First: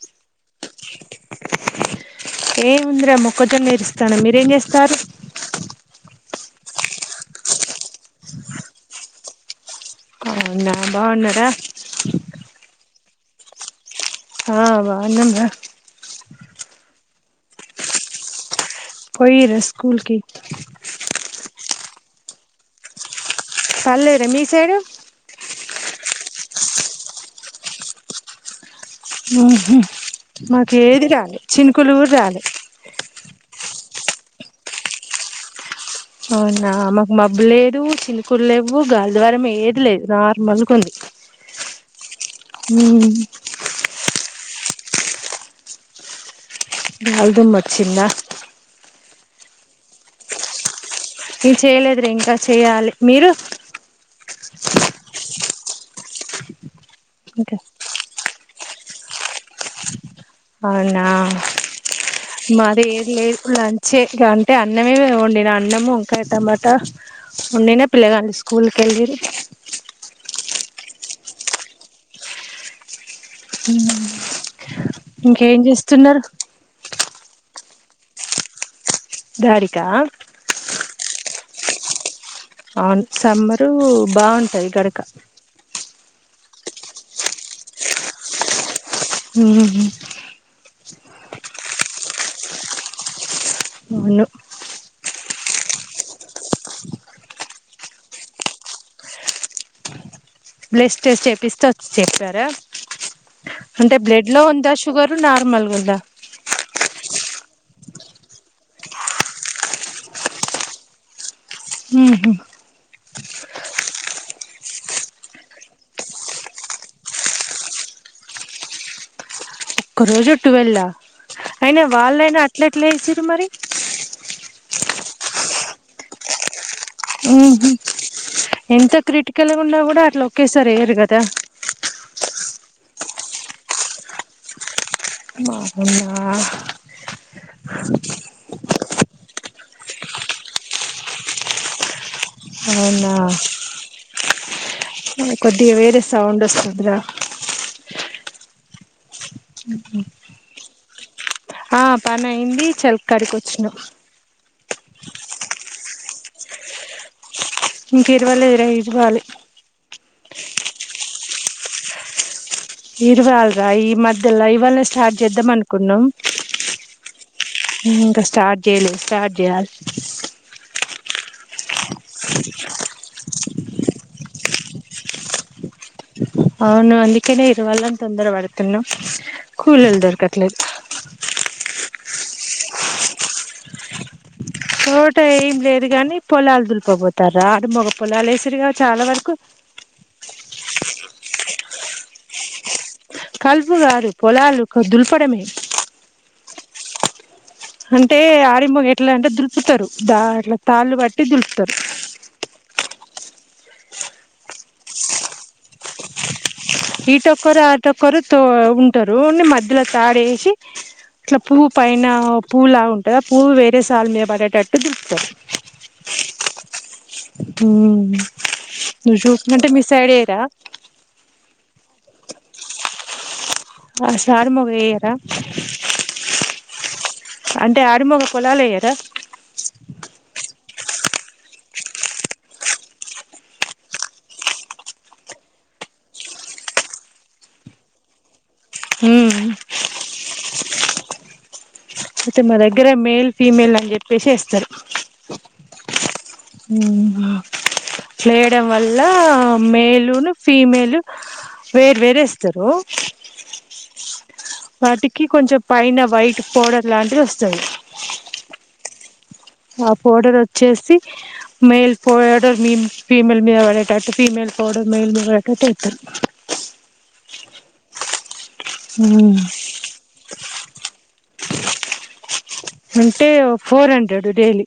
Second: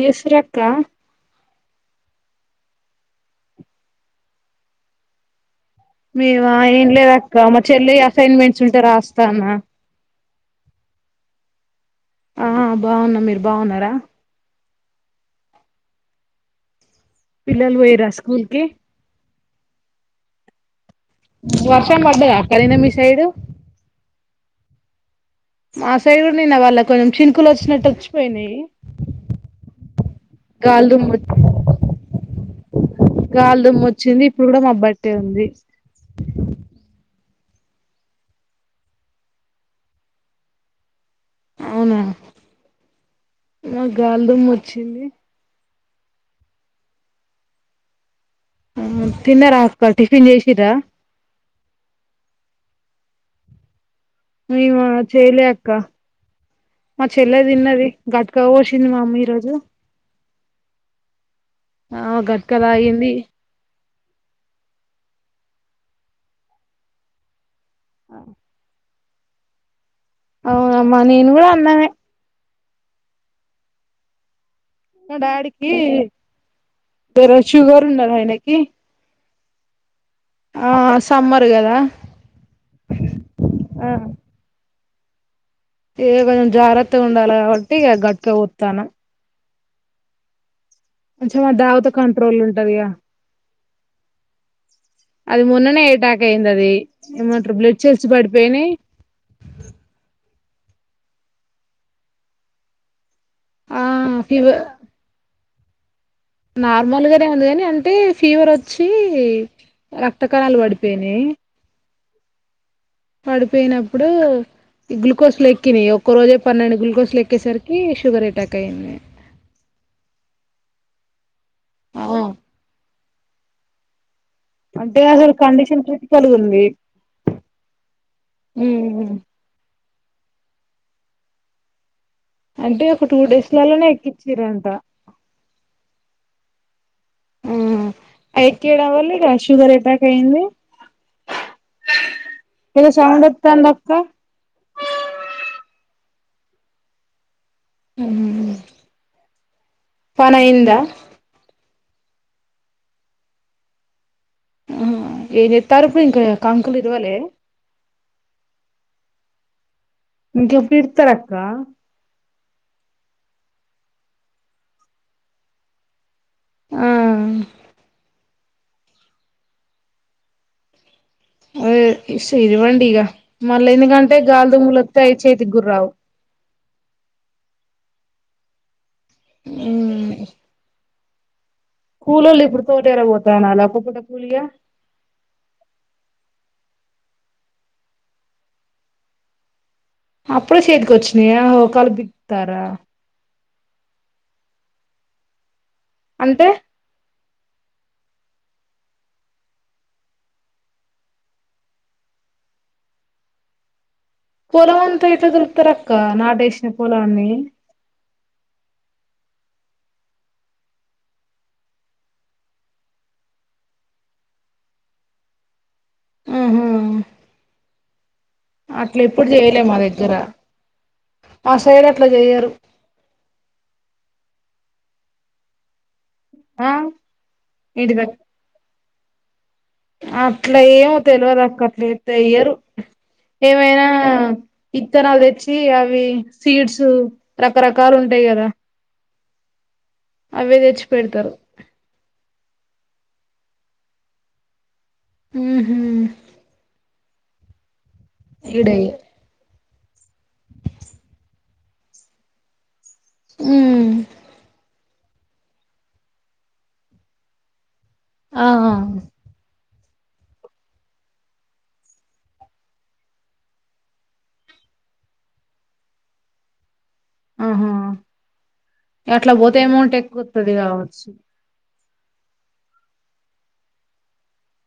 జేసురక్క ఏం ఉందిరా మొక్కజొన్న ఇరుస్తాన్ మీరేం చేస్తారు. మేము ఏం లేదక్క. మా చెల్లి అసైన్మెంట్స్ ఉంటే రాస్తానా. అవువునా బావున్నారా? ఆ ఆ బావున్న మీరు బాగున్నారా? ఆ బావున్నాం రా! పిల్లల్ బోయిరా స్కూల్ కి పోయిర్రు స్కూల్కి వర్షం పడ్డదాక్క నీన్న మీ సైడు పల్లేదే మీసైడు మా సైడ్ కూడా నిన్న వాళ్లే కొంచెం చినుకులు వచ్చినట్టు, వచ్చిపోయినాయి. ఉహ్ హు మాకు ఏది గాలిదుమ్ము రాలే, చినుకులు కూడా రాలే దుమ్మోచ్చింది. ఇప్పుడు కూడా మాబ్బటే ఉంది. అవునా మాకు మబ్బు లేదు, చిన్కూలు లెవ్వు, గాల్ ద్వారం ఏది లేదు. నార్మల్ గుంది. అవునా మాక్ గాలిదుమ్ వచ్చింది. గాల్దుమ్ వచ్చింద. ఆ తిన్నారక్కా టిఫిన్ జేసిరా నిన్ చేయలేదు రా ఇంకా చెయ్యాలి. మీరు? మీమా చెైలే అక్క మా ఇంకా చెల్లేదిన్నది. గట్కా వోసింది మా అమ్మ ఈ రోజు. అవునా గట్క మది ఏద్ తాగింది లేదు కులా చే గా అంటే అన్నమే వండిన, అన్నము, ఇంకాటమాట వండిన. పిల్లగానీ స్కూల్ కాల్దిరిగి అవునమ్మ నేను గూడా అన్నామే ఉమ్ మా డాడీకి దోర షుగర్ ఉన్నద్ ఆయ్నాకి డాడీకా ఆ సమ్మరు గాదా అవును సమ్మరు బావుంటాది గడక ఏ కొంచెం జాగ్రత్తగా ఉండాల కాబట్టి. ఇగ గట్గా వోతాన్నాం. ఉమ్ హు కొంచెం ఆ దావుతే కంట్రోల్ ఉంటదిగా. ప్చ్ అవును అది మొన్ననే ఎటాక్ అయిందది. ఏమంట్రు బ్లడ్ సెల్స్ పడిపోయినాయ్. బ్లెస్ చేసి చెపిస్త వచ్చ చెప్పారా ఆ అంటే బ్లడ్ లో ఫీవర్ ఉందా షుగరు, నార్మల్గా ఉంద. నార్మల్ గానే ఉంది కాని అంటే ఫీవర్ వచ్చి రక్త కణాలు పడిపోయినాయి. ఉహ్ హు పడిపోయినప్పుడు. ఈ గులుకోస్ లేక్కినాయి, ఒక్క రోజే పన్నెండు గుల్కోస్ ల ఎక్కేసరికి, షుగర్ ఎటాక్ అయ్యింది. [inaudible] ఒక్క రోజు టువెల్ల! అయిన వాళ్ళైనా అట్ల ఏసిరు మరి? అంటే అసలు కండిషన్ క్రిటికల్గుంది. ఉమ్ ఎంత క్రిటికల్గా ఉన్న గూడా ఆ ట్లోకేసార్ ఏయ్యారు గాదా. అంటే ఒక టూ డేస్ లాల్లనే ఎక్కించ్చిరంట పాపం మీ నాన్న ఉహ్ ఐ ఎక్కీడం వల్ల ఇగ షుగర్ ఎటాక్ అయింది. ఎందో అవునా సౌండ్ డోతందక్క కొద్దిగా వేరే సౌండ్ వస్తుంది రా ఆ పని అయిందా ఆ పని అయింది చలకర కి వచ్చినం ఆ చుట్టారు ఇప్పుడు ఇంకా కాంకులు ఇదివాలి ఇంక ఇరవలేరు ఇరవ్వాలి ఇంక ఎప్పుడు ఇతార అక్క ఇరవాలరా ఈ మధ్యలో ఇవాళ స్టార్ట్ చేద్దాం అనుకున్నాం ఆ ఇంకా స్టార్ట్ చేయలేదు స్టార్ట్ చేయాలి అ ఇరవండి ఇగ మళ్ళీ ఎందుకంటే గాలి దుమ్ములు వత్తి అయి చేతి గూడ రావు అవును అందుకేనే ఇరువాలని తొందర పడతునము కిలోలు దొరకత్లేదు కూలల్లో ఇప్పుడు తోట ఎర పోతా నాలు ఒక పూట కూలిగా తోట ఏం లేదు గాని పొలాలు దులిపపోతారు రా మగ పొలాలు వేసారుగా చాలా వరకు అప్పుడు చేతికిచ్చునయా కలిపితారా కల్పుగాదు పోలాలు దుల్పడమే అంతే అంటే ఆరిమొగ ఎట్లా అంటే దులుపుతారు దా అట్లా తాళ్ళు బట్టి దులుపుతారు [inaudible] పొలం అంత ఎట్ల దులుపుతారు అక్క నాటిసి ఈటొక్కరు అటొక్కరు తో ఉంటారున్ని మధ్యలో తాడేసి ఇట్లా పువ్ పైన పువ్ లా ఉంటుది పువ్వు వేరే సాల మీద పడేటట్టు దులుపుతారు [inaudible] ఆహా హ అట్లా ఎప్పుడు చేయలే మా దగ్గర చేనట్లు చేయరు అ సారు మగ్యార [inaudible] ఆ అంటే ఇంటిద ఆడిమొగ పాలలో అయ్యారా అట్లా ఏమో తెలియదు అక్క అట్లా అయ్యరు ఏమైనా ఇత్తనాలు తెచ్చి అవి సీడ్స్ రకరకాలు ఉంటాయి కదా ఉమ్ అవే తెచ్చి పెడతారు అయితే మా దగ్గర మేల్ ఫీమేల్ అని చెప్పేసి వేస్తారు ఆ హ లేయడం వల్ల మేలును ఫీమేలు వేరు వేరే ఇస్తారు ఉ వాటికి కొంచెం పైన వైట్ పౌడర్ లాంటిది వస్తంది ఆ ఆ పోడర్ వచ్చేసి మెయిల్ పోడర్ మీ ఫీమేల్ మీద పడేటట్టు ఫీమేల్ పౌడర్ మేల్ మీద పడేటట్టు వేస్తారు ఆహా అట్లా పోతే అమౌంట్ ఎక్కువతుది కావచ్చు అంటే ఫోర్ హండ్రెడ్ డైలీ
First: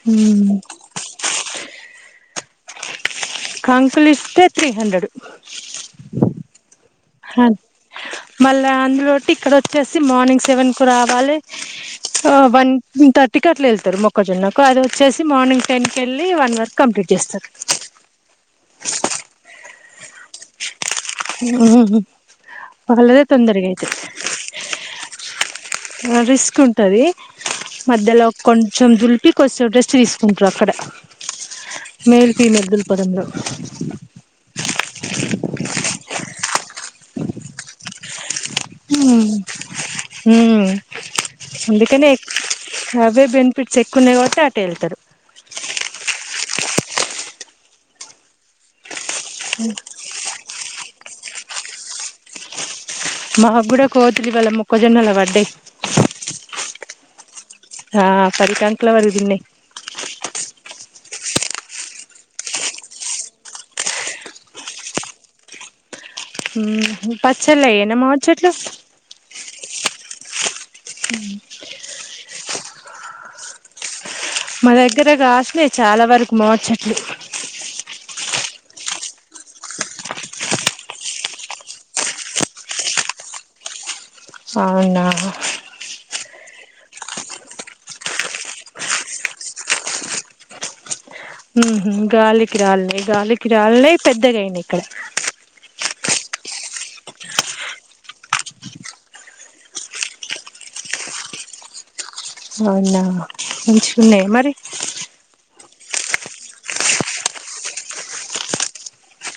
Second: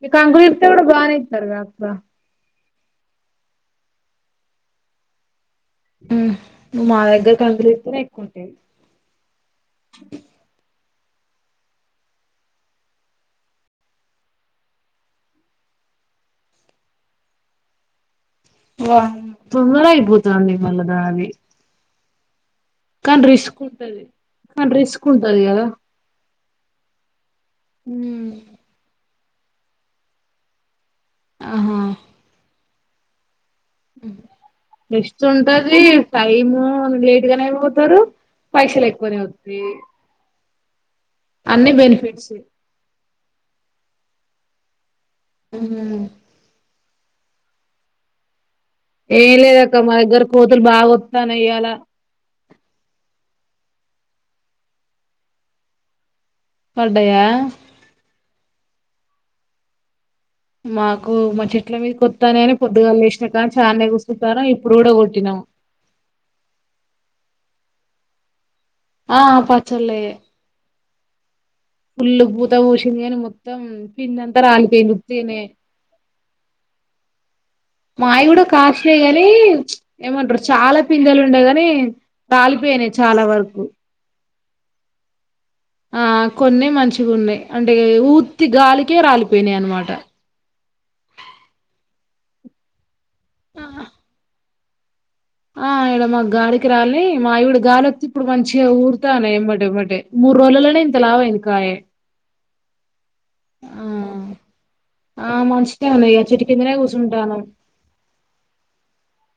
మీ కంకులు కూడా బాగానే ఇచ్చారుగా అక్క [inaudible] కంకులి ఇష్టే త్రీ హండ్రెడ్ ఆ మళ్ళా అందులోటి ఇక్కడ వచ్చేసి మార్నింగ్ సెవెన్ రావాలి వన్థర్టీకి అట్లా వెళ్తారు మొక్కజొన్నకు అది వచ్చేసి మార్నింగ్ టెన్ కి వెళ్ళి వన్ వరకు కంప్లీట్ చేస్తరు తొందర అయిపోతంది మళ్ళ దాది పగలే కానీ రిస్క్ తొందరగా అయితే ఉంటది కానీ రిస్క్ ఉంటది కదా తీంటది మధ్యలో కొంచెం దులిపి కొంచెం రెస్ట్ తీసుకుంటారు అక్కడ ఆహా మేల్ ఫీమేల్ దుల్పడం లో రెస్ట్ ఉంటది టైము లేట్గానే పోతరు పైసలు ఎక్కువనే వత్తాయి అందుకనే అవే బెనిఫిట్స్ ఎక్కువ ఉన్నాయి కాబట్టి అటే వెళ్తారు ఏం లేదక్క మా దగ్గర కోతులు బాగా ఒత్తన్నాయి తాన ఇ య్యాల మా కూడా కోతులు ఇవాళ్ళ మొక్క జొన్నల బడ్డయి పడ్డాయా పది కంకుల వరకు తిన్నాయ్ మాకు మా చెట్ల మీద కొత్తానేని పొద్దుగా లేసినా కానీ చాలానే కూర్చంటారు ఇప్పుడు కూడా కొట్టినాము పచ్చల్లయేనా మామిడి చెట్టు ఆ పచ్చళ్ళయే హ పుల్లు పూత పూసింది కానీ మొత్తం పిందంతా మా రాలిపోయింది దగ్గర ఉత్తిగనే కాసినయ్ చాలా వరకు మామిడి చెట్లు మాయి కూడా కాసినయ్ గాని ఏమంటారు చాలా పిందలు ఉండేగాని రాలిపోయినాయ్ చాల వరకు అవునా ఆ కొన్నే మంచిగా ఉన్నాయి అంటే ఊత్తి గాలికే రాలిపోయినావి అన్నమాట గాలికిిరాలినయ్ గాలికిిరాలనివి పెద్దగా అయినవి ఇక్కడ ఆ ఇయడ మా గాలికి రాలి మాయి కూడా గాలి వత్తే ఇప్పుడు మంచిగా ఊరుతాన్నా యి ఎమ్మటెమ్మటే మూడు రోజులనే ఇంత లావు అయింది కాయ అవునా మంచిగున్నాయా మరి మామిడి చెట్టు కిందనే కూర్చుంటున్నవ్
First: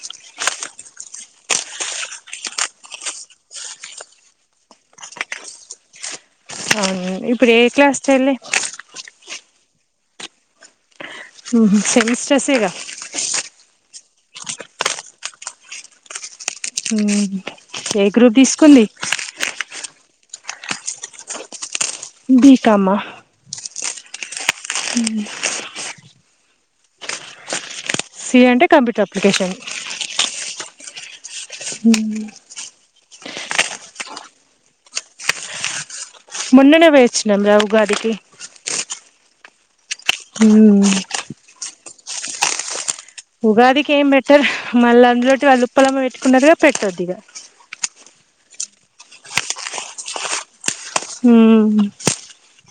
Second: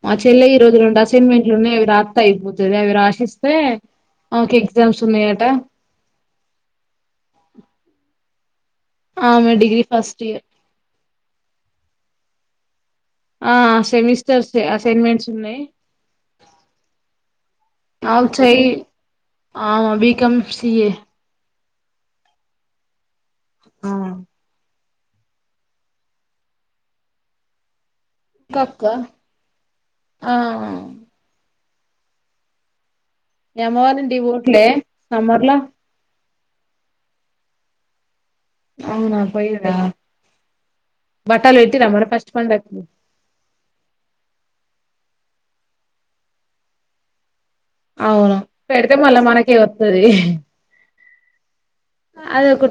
మా చెల్లె ఈ రోజు రెండు అసైన్మెంట్లున్నావి అవి రాస్తే అయిపోతది అవి రాశిస్తే ఆమెకి ఎగ్జామ్స్ ఉన్నాయాటా ఇప్పుడ ఏ క్లాస్ చెల్లె ఆమె డిగ్రీ ఫస్ట్ ఇయర్ మ్మ్ సెమిస్టర్స్ యేగా ఆ సెమిస్టర్స్ ఏ అసైన్మెంట్స్ ఉన్నాయి మ్మ్ ఏ గ్రూప్ తీసుకుంది B com CA B com హా ఆ అ సి ఇంకా అంటే అక్క కంప్యూటర్ అప్లికేషన్ ఆ మ్మ్ హ్ మీ అమ్మవాళ్ల ఇంటికి పొవట్లే సమ్మర్లా మోన్ననే పోయి వచ్చినం ఉగాది కి అవునా పోయిన్రా బట్టలు పెట్టిన్రా మరి ఫస్ట్ పండక్కి ఉగాదికి ఏం బెట్టరు మళ్ళ అందులోటి వాళ్ళు ఉప్పలమ్మ పెట్టుకున్నారుగా పెట్టొద్దు ఇగ అవును పెడితే మళ్ళా మనకే వస్తది మ్మ్ హ్హ్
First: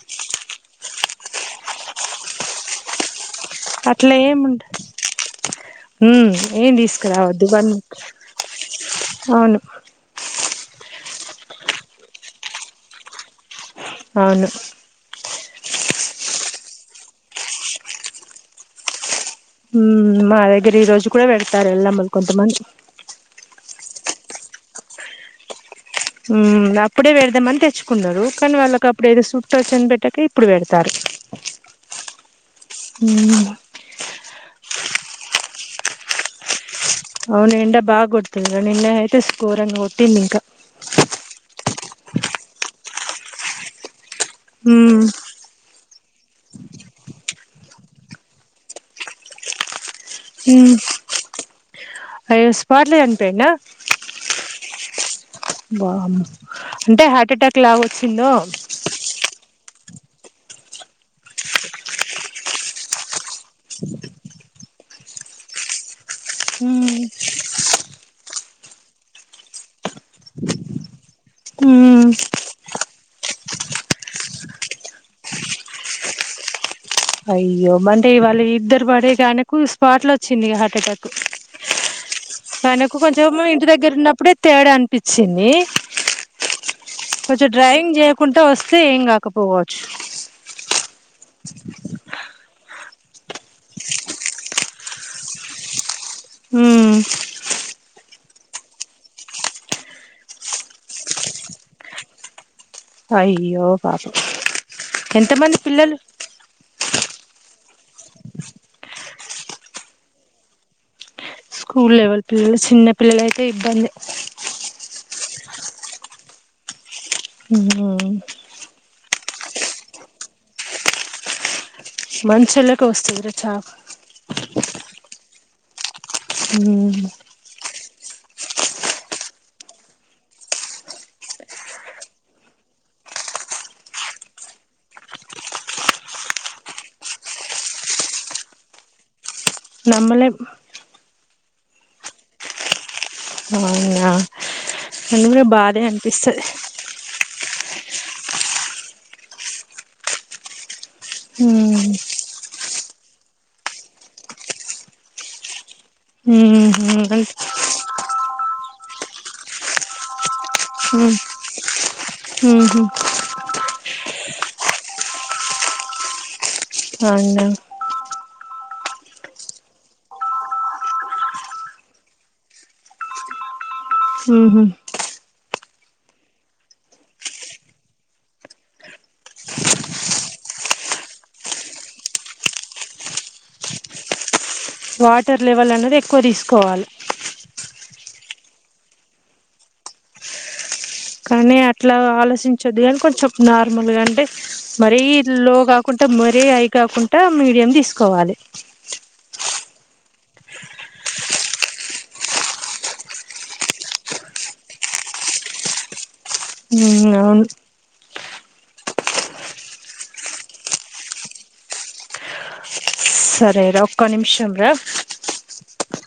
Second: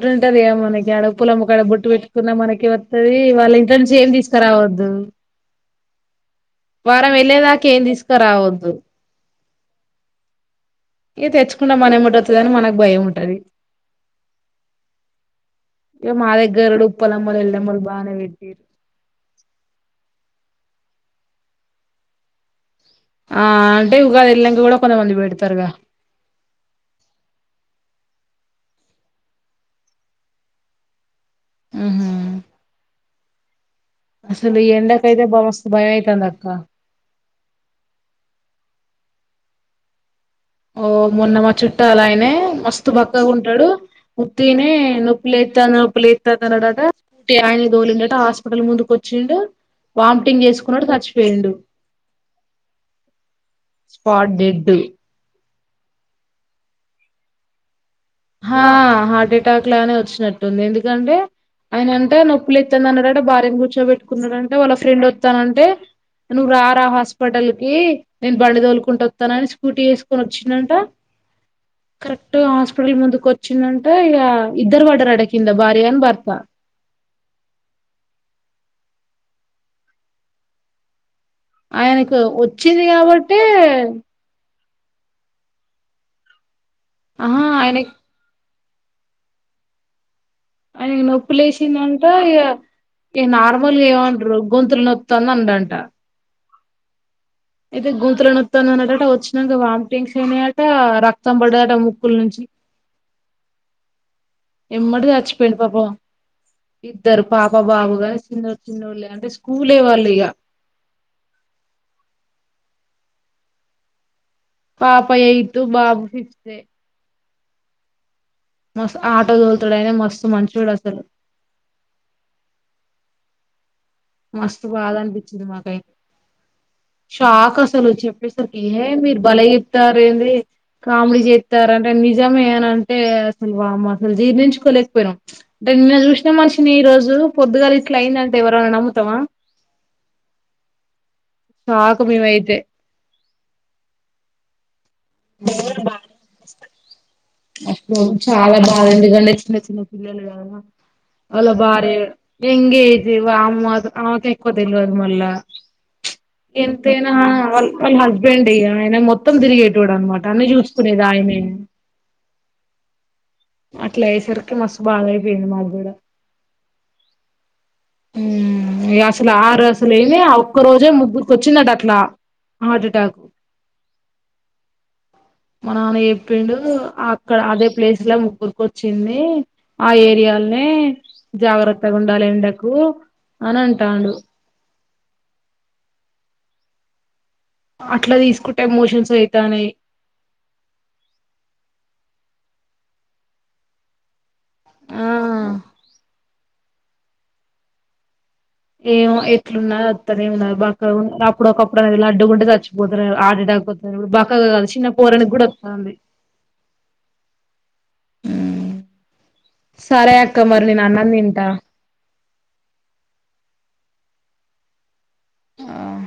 అట్లా ఉంటది మనకి అడ ఉప్పలమ్మా కాడ బొట్టు పెట్టుకున్న మనకే వత్తది వాళ్ళ ఇంటి నుంచి ఏం అట్లా ఉండదు తీసుకురావద్దు ఉమ్ ఏం వారం తీసుకురావద్దు వెళ్ళేదాకా వన్ ఏం తీసుకురావద్దు అవును ఏ తెచ్చుకుంటా మన ఏముంటతుంద అని మనకు భయం ఉంటది అవును ఇ మా దగ్గరడు ఉప్పలమ్మల్ ఎళ్ళమల్ బానే వెట్టిరు హు మా దగ్గర ఈ రోజు కూడా వెడతారు ఎల్లమ్మలు కొంత మంది ఆ అంటే ఉగాది ఎల్లినాంక కూడా కొంతమంది పెడతారుగా ఉ అప్పుడే పెడదామని తెచ్చుకుంటారు కానీ వాళ్ళకి అప్పుడు ఏదో సుట్టో చని పెట్టక ఇప్పుడు పెడతారు ఉహు ఉ అసలు ఎండకైతే బా మస్త్ భయం అయితాంది అక్క అవును ఎండ బాగా కొడుతుంది నిన్న అయితే స్కోరన్ కొట్టింది ఇంకా ఓ మొన్న మా చుట్టలాయనే మస్తు బక్కగా ఉంటాడు ఉత్తినే ఉమ్ నొప్పి లేత్తంది నొప్పి లేత్తంది అన్నాడట తీ అయి గోలిండట హాస్పిటల్ ముందుకి వచ్చిండు వామిటింగ్ చేసుకున్నాడు సచ్చిపోయిండు అయ్యో స్పాట్ లో చనిపోయిండా స్పాట్ డెడ్ ది బా అంటే హార్ట్ ఎటాక్ లాగ వచ్చిందో ఆ హార్ట్ అటాక్ లానే వచ్చినట్టుంది ఎందుకంటే ఆయన అంటే నొప్పి లెత్తంది అన్నాడట భార్యను కూర్చోబెట్టుకున్నాడంటే వాళ్ళ ఫ్రెండ్ వత్తనంటే నువ్వు ర రాా హాస్పిటల్ కి నేను బండిదోలుకుంట వస్తానని స్కూటీ వేసుకొని వచ్చిందంట ఉమ్ కరెక్ట్ గా తొల్లి ముందుకు వచ్చిందంట ఇ ఇద్దరు వాడర్ అడికింద భార్య అని భర్త అయ్యో అంటే వాళ్ళు ఇద్దరు పడేగానకు స్పాట్లు వచ్చింది హార్ట్ ఎటాక్ ఆయనకు వచ్చింది తనకు కొంచెం కాబట్టే ఇంటి దగ్గర ఉన్నప్పుడే తేడా అనిపించింది ఆహా కొంచెం ఆయనకి డ్రాయింగ్ చేయకుంటే వస్ చే ఎం కాక పోవచ్చు ఆని నొప్పులు వేసిందంటే ఇగ నార్మల్గా ఏమంటరు గొంతులు నొ తొంద ఉండంట హూ అయితే గొంతులో నొ మన్నటట వచ్చినాక వామిటింగ్స్ అయినాయట రక్తం పడటది ముక్కుల నుంచి అయ్యో పాపం ఎమ్మటే చచ్చిపోయిండు ఎంతమంది పాపం పిల్లలు ఇద్దరు పాప బాబుగాని చిన్న చిన్నొళ్ళే అంటే స్కూలే వాళ్ళు ఇగ స్కూల్ లెవెల్ పిల్లలు చిన్న పిల్లలు అయితే ఇబ్బందే పాప యైతు బాబు ఫిప్తే ఇంగ మస్త్ ఆటో దోల్తడయిన మస్తు మంచోడసలు మంచోళ్ళకే వస్తోంది చావు మస్తు బాధ అనిపించింది మాకైతే షాక్ అసలు చెప్పేసరికి ఏ మీరు బలే చెబుతారేంది కామెడీ జేస్తారు అంటే నిజమే అని అంటే అసలు వామ్మో అసలు జీర్ణించుకోలేకపోయినం నిన్న చూసిన మనిషిని ఈ రోజు పొద్దుగల ఇట్లా అయిందంటే ఎవరమన్న నమ్ముతమా నమ్మలేం షాక్ మేమైతే అవునా [unintelligible] కూడా బాధే అనిపిస్తది అసలు చాలా బాదగండి చిన్న చిన్న పిల్లలు గద వాళ్ళ భార్య ఇన్ ఈ దేవ వామ్మో ఆమెకు ఎక్కువ తెలవదు మళ్ళా ఎంతైనా ఉహు వాళ్ వాళ్ళ హస్బెండ్ ఇయ ఆయన మొత్తం తిరిగేటోడు అన్మమాట అన్ని చూసుకునేది ఆయనే హు హు అట్ల అయ్యే సరికి మస్తు భాద అయిపోయింది మాగ్గూడ అవునా ఉం ఇగ అసలు ఆరు అసలయినా ఆఒక్క రోజే ముగ్గురికి వచ్చిందట అట్లా హార్టటాక్ హమ్ మా నాన్న చెప్పిండు అక్కడ అదే ప్లేస్ లో ఉరికొచ్చింది ఆ ఏరియాల్నే జాగ్రత్తగుండాలి ఎండకు అనంటాండు వాటర్ లెవల్ అనేది ఎక్కువ తీసుకోవాలే అట్లా తీసుకుంటే మోషన్స్ అయితానయ్ కాని అట్లా ఆలోచించొద్దు గని కొంచెం నార్మల్గంటే మరీ ఆ ఇట్లా లో కాకుంటా మరీ హై కాకుంటా మీడియం తీసుకోవాలి ఏమో ఎట్లున్న అత్తనే ఉన్నాది బక్కగున్ అప్పుడు ఒకప్పుడు అనేది లడ్డుగుంటే చచ్చిపోతారు హార్టటాక్ ఇప్పుడు బక్కగ కాదు చిన్న పోరనికి కూడా వత్తంది ఉమ్ ఉమ్ అవును సరే అక్క మరి నేను అన్నం తింట సరేరా ఒక్క నిమిషం రా ఆ